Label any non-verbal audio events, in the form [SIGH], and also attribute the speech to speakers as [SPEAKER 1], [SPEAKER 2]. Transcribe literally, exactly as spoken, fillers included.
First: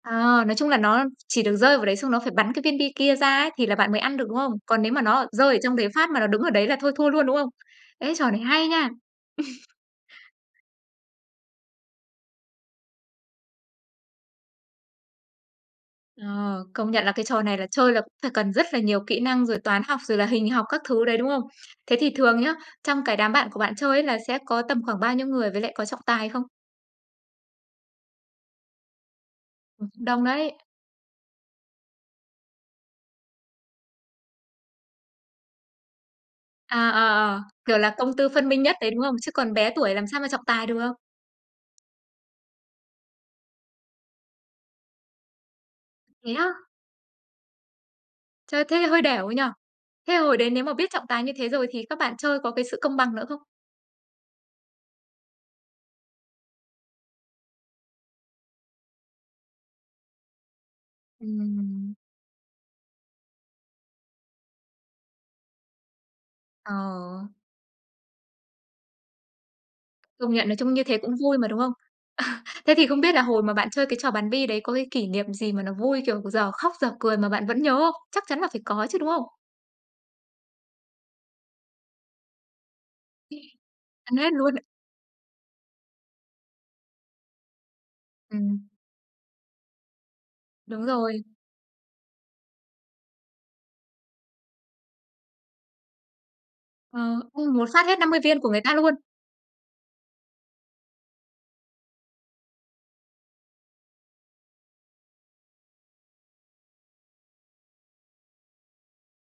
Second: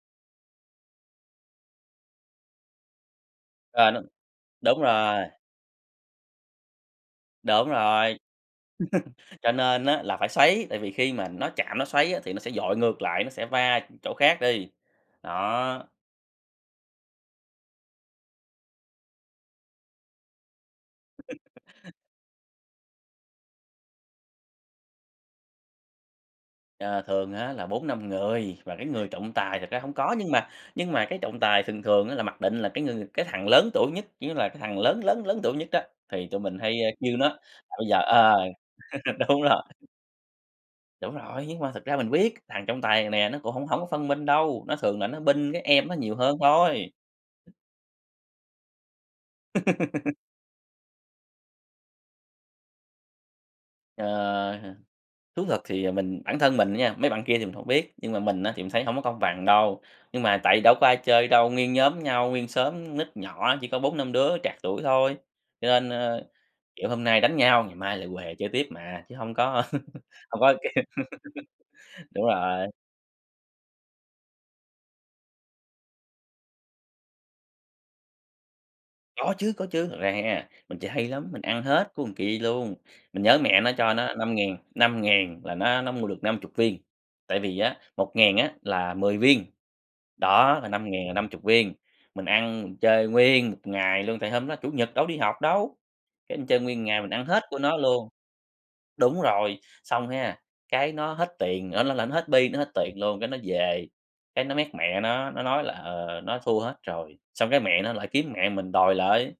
[SPEAKER 1] À, nói chung là nó, a, chỉ được rơi vào đấy xong nó phải bắn cái viên bi kia ra á thì là
[SPEAKER 2] Ờ,
[SPEAKER 1] bạn
[SPEAKER 2] đ
[SPEAKER 1] mới ăn được, đúng không?
[SPEAKER 2] đúng
[SPEAKER 1] Còn nếu mà nó
[SPEAKER 2] rồi.
[SPEAKER 1] ở rơi ở trong đấy phát mà nó đứng ở đấy là thôi thua luôn, đúng không?
[SPEAKER 2] Đúng
[SPEAKER 1] Ê
[SPEAKER 2] rồi,
[SPEAKER 1] trò này hay nha.
[SPEAKER 2] [LAUGHS] cho
[SPEAKER 1] [LAUGHS]
[SPEAKER 2] nên á là phải xoáy tại vì khi mà nó chạm nó xoáy á thì nó sẽ dội ngược lại, nó sẽ va chỗ khác đi, đó.
[SPEAKER 1] Ờ, công nhận là cái trò này là chơi là cũng phải cần rất là nhiều kỹ năng, rồi toán học, rồi là hình học các thứ đấy, đúng không?
[SPEAKER 2] [LAUGHS]
[SPEAKER 1] Thế thì thường nhá, trong cái đám bạn của bạn chơi ấy là sẽ có tầm khoảng bao nhiêu người với lại có trọng tài không?
[SPEAKER 2] Ờ, thường á là bốn năm người, và cái người trọng tài thật ra
[SPEAKER 1] Ừm,
[SPEAKER 2] hông
[SPEAKER 1] cũng
[SPEAKER 2] có
[SPEAKER 1] đông
[SPEAKER 2] nhưng mà
[SPEAKER 1] đấy.
[SPEAKER 2] nhưng mà cái trọng tài thường thường á là mặc định là cái người cái thằng lớn tuổi nhất, kiểu như là, cái thằng lớn lớn lớn tuổi nhất đó, thì tụi mình hay, ơ,
[SPEAKER 1] À, ờ,
[SPEAKER 2] kêu nó, là
[SPEAKER 1] ờ, kiểu,
[SPEAKER 2] bây
[SPEAKER 1] là
[SPEAKER 2] giờ,
[SPEAKER 1] công tư
[SPEAKER 2] ờ
[SPEAKER 1] phân minh nhất đấy, đúng không?
[SPEAKER 2] [LAUGHS]
[SPEAKER 1] Chứ
[SPEAKER 2] đúng
[SPEAKER 1] còn
[SPEAKER 2] rồi.
[SPEAKER 1] bé tuổi làm sao mà trọng tài được?
[SPEAKER 2] Đúng rồi, nhưng mà thực ra mình biết thằng trong tài này nè nó cũng hổng hông có phân minh đâu, nó thường là nó bênh cái em nó nhiều
[SPEAKER 1] Thế
[SPEAKER 2] hơn
[SPEAKER 1] á?
[SPEAKER 2] thôi.
[SPEAKER 1] Chơi thế hơi đểu nhỉ? Thế
[SPEAKER 2] [LAUGHS]
[SPEAKER 1] hồi đấy nếu mà biết trọng tài như thế rồi thì các bạn chơi có cái sự công bằng nữa không?
[SPEAKER 2] Ờ ha, thú thật thì, ờ, mình bản thân mình á nha, mấy bạn kia thì mình hổng biết, nhưng mà mình á thì mình thấy hông có công bằng đâu. Nhưng mà tại vì đâu có ai chơi đâu, nguyên
[SPEAKER 1] Ừm.
[SPEAKER 2] nhóm nhau, nguyên xóm nít nhỏ, chỉ có bốn năm đứa trạc tuổi thôi, cho nên, ơ, kiểu, hôm nay
[SPEAKER 1] Ờ.
[SPEAKER 2] đánh nhau, ngày mai lại huề chơi tiếp mà, chứ hông có [LAUGHS]
[SPEAKER 1] Công
[SPEAKER 2] hông
[SPEAKER 1] nhận
[SPEAKER 2] có,
[SPEAKER 1] nói
[SPEAKER 2] kiểu
[SPEAKER 1] chung như thế cũng vui mà, đúng không?
[SPEAKER 2] [LAUGHS] đúng
[SPEAKER 1] À,
[SPEAKER 2] rồi.
[SPEAKER 1] thế thì không biết là hồi mà bạn chơi cái trò bắn bi đấy có cái kỷ niệm gì mà nó vui, kiểu, dở khóc dở cười mà bạn vẫn nhớ không? Chắc chắn là phải có chứ, đúng không?
[SPEAKER 2] Có chứ có chứ, thật ra ha, mình chơi hay lắm, mình ăn hết của kia luôn, mình nhớ mẹ nó cho nó
[SPEAKER 1] Ăn hết
[SPEAKER 2] năm
[SPEAKER 1] luôn
[SPEAKER 2] ngàn,
[SPEAKER 1] ạ.
[SPEAKER 2] năm ngàn là nó nó mua được năm chục viên, tại vì á, một ngàn á
[SPEAKER 1] Ừm.
[SPEAKER 2] là mười viên, đó, là
[SPEAKER 1] Đúng
[SPEAKER 2] năm ngàn là
[SPEAKER 1] rồi.
[SPEAKER 2] năm chục viên, mình ăn mình chơi nguyên một ngày luôn, tại hôm đó Chủ nhật đâu đi học đâu, cái mình chơi nguyên một
[SPEAKER 1] Ờ,
[SPEAKER 2] ngày mình ăn hết
[SPEAKER 1] ui
[SPEAKER 2] của
[SPEAKER 1] một
[SPEAKER 2] nó
[SPEAKER 1] phát hết
[SPEAKER 2] luôn.
[SPEAKER 1] năm mươi viên của người ta luôn?
[SPEAKER 2] Đúng rồi, xong ha, cái nó hết tiền ơ, nó là nó hết bi nó hết tiền luôn, cái nó về, cái nó méc mẹ nó, nó nói là, ờ, nó thua hết rồi, xong cái mẹ nó lại kiếm mẹ mình đòi lại.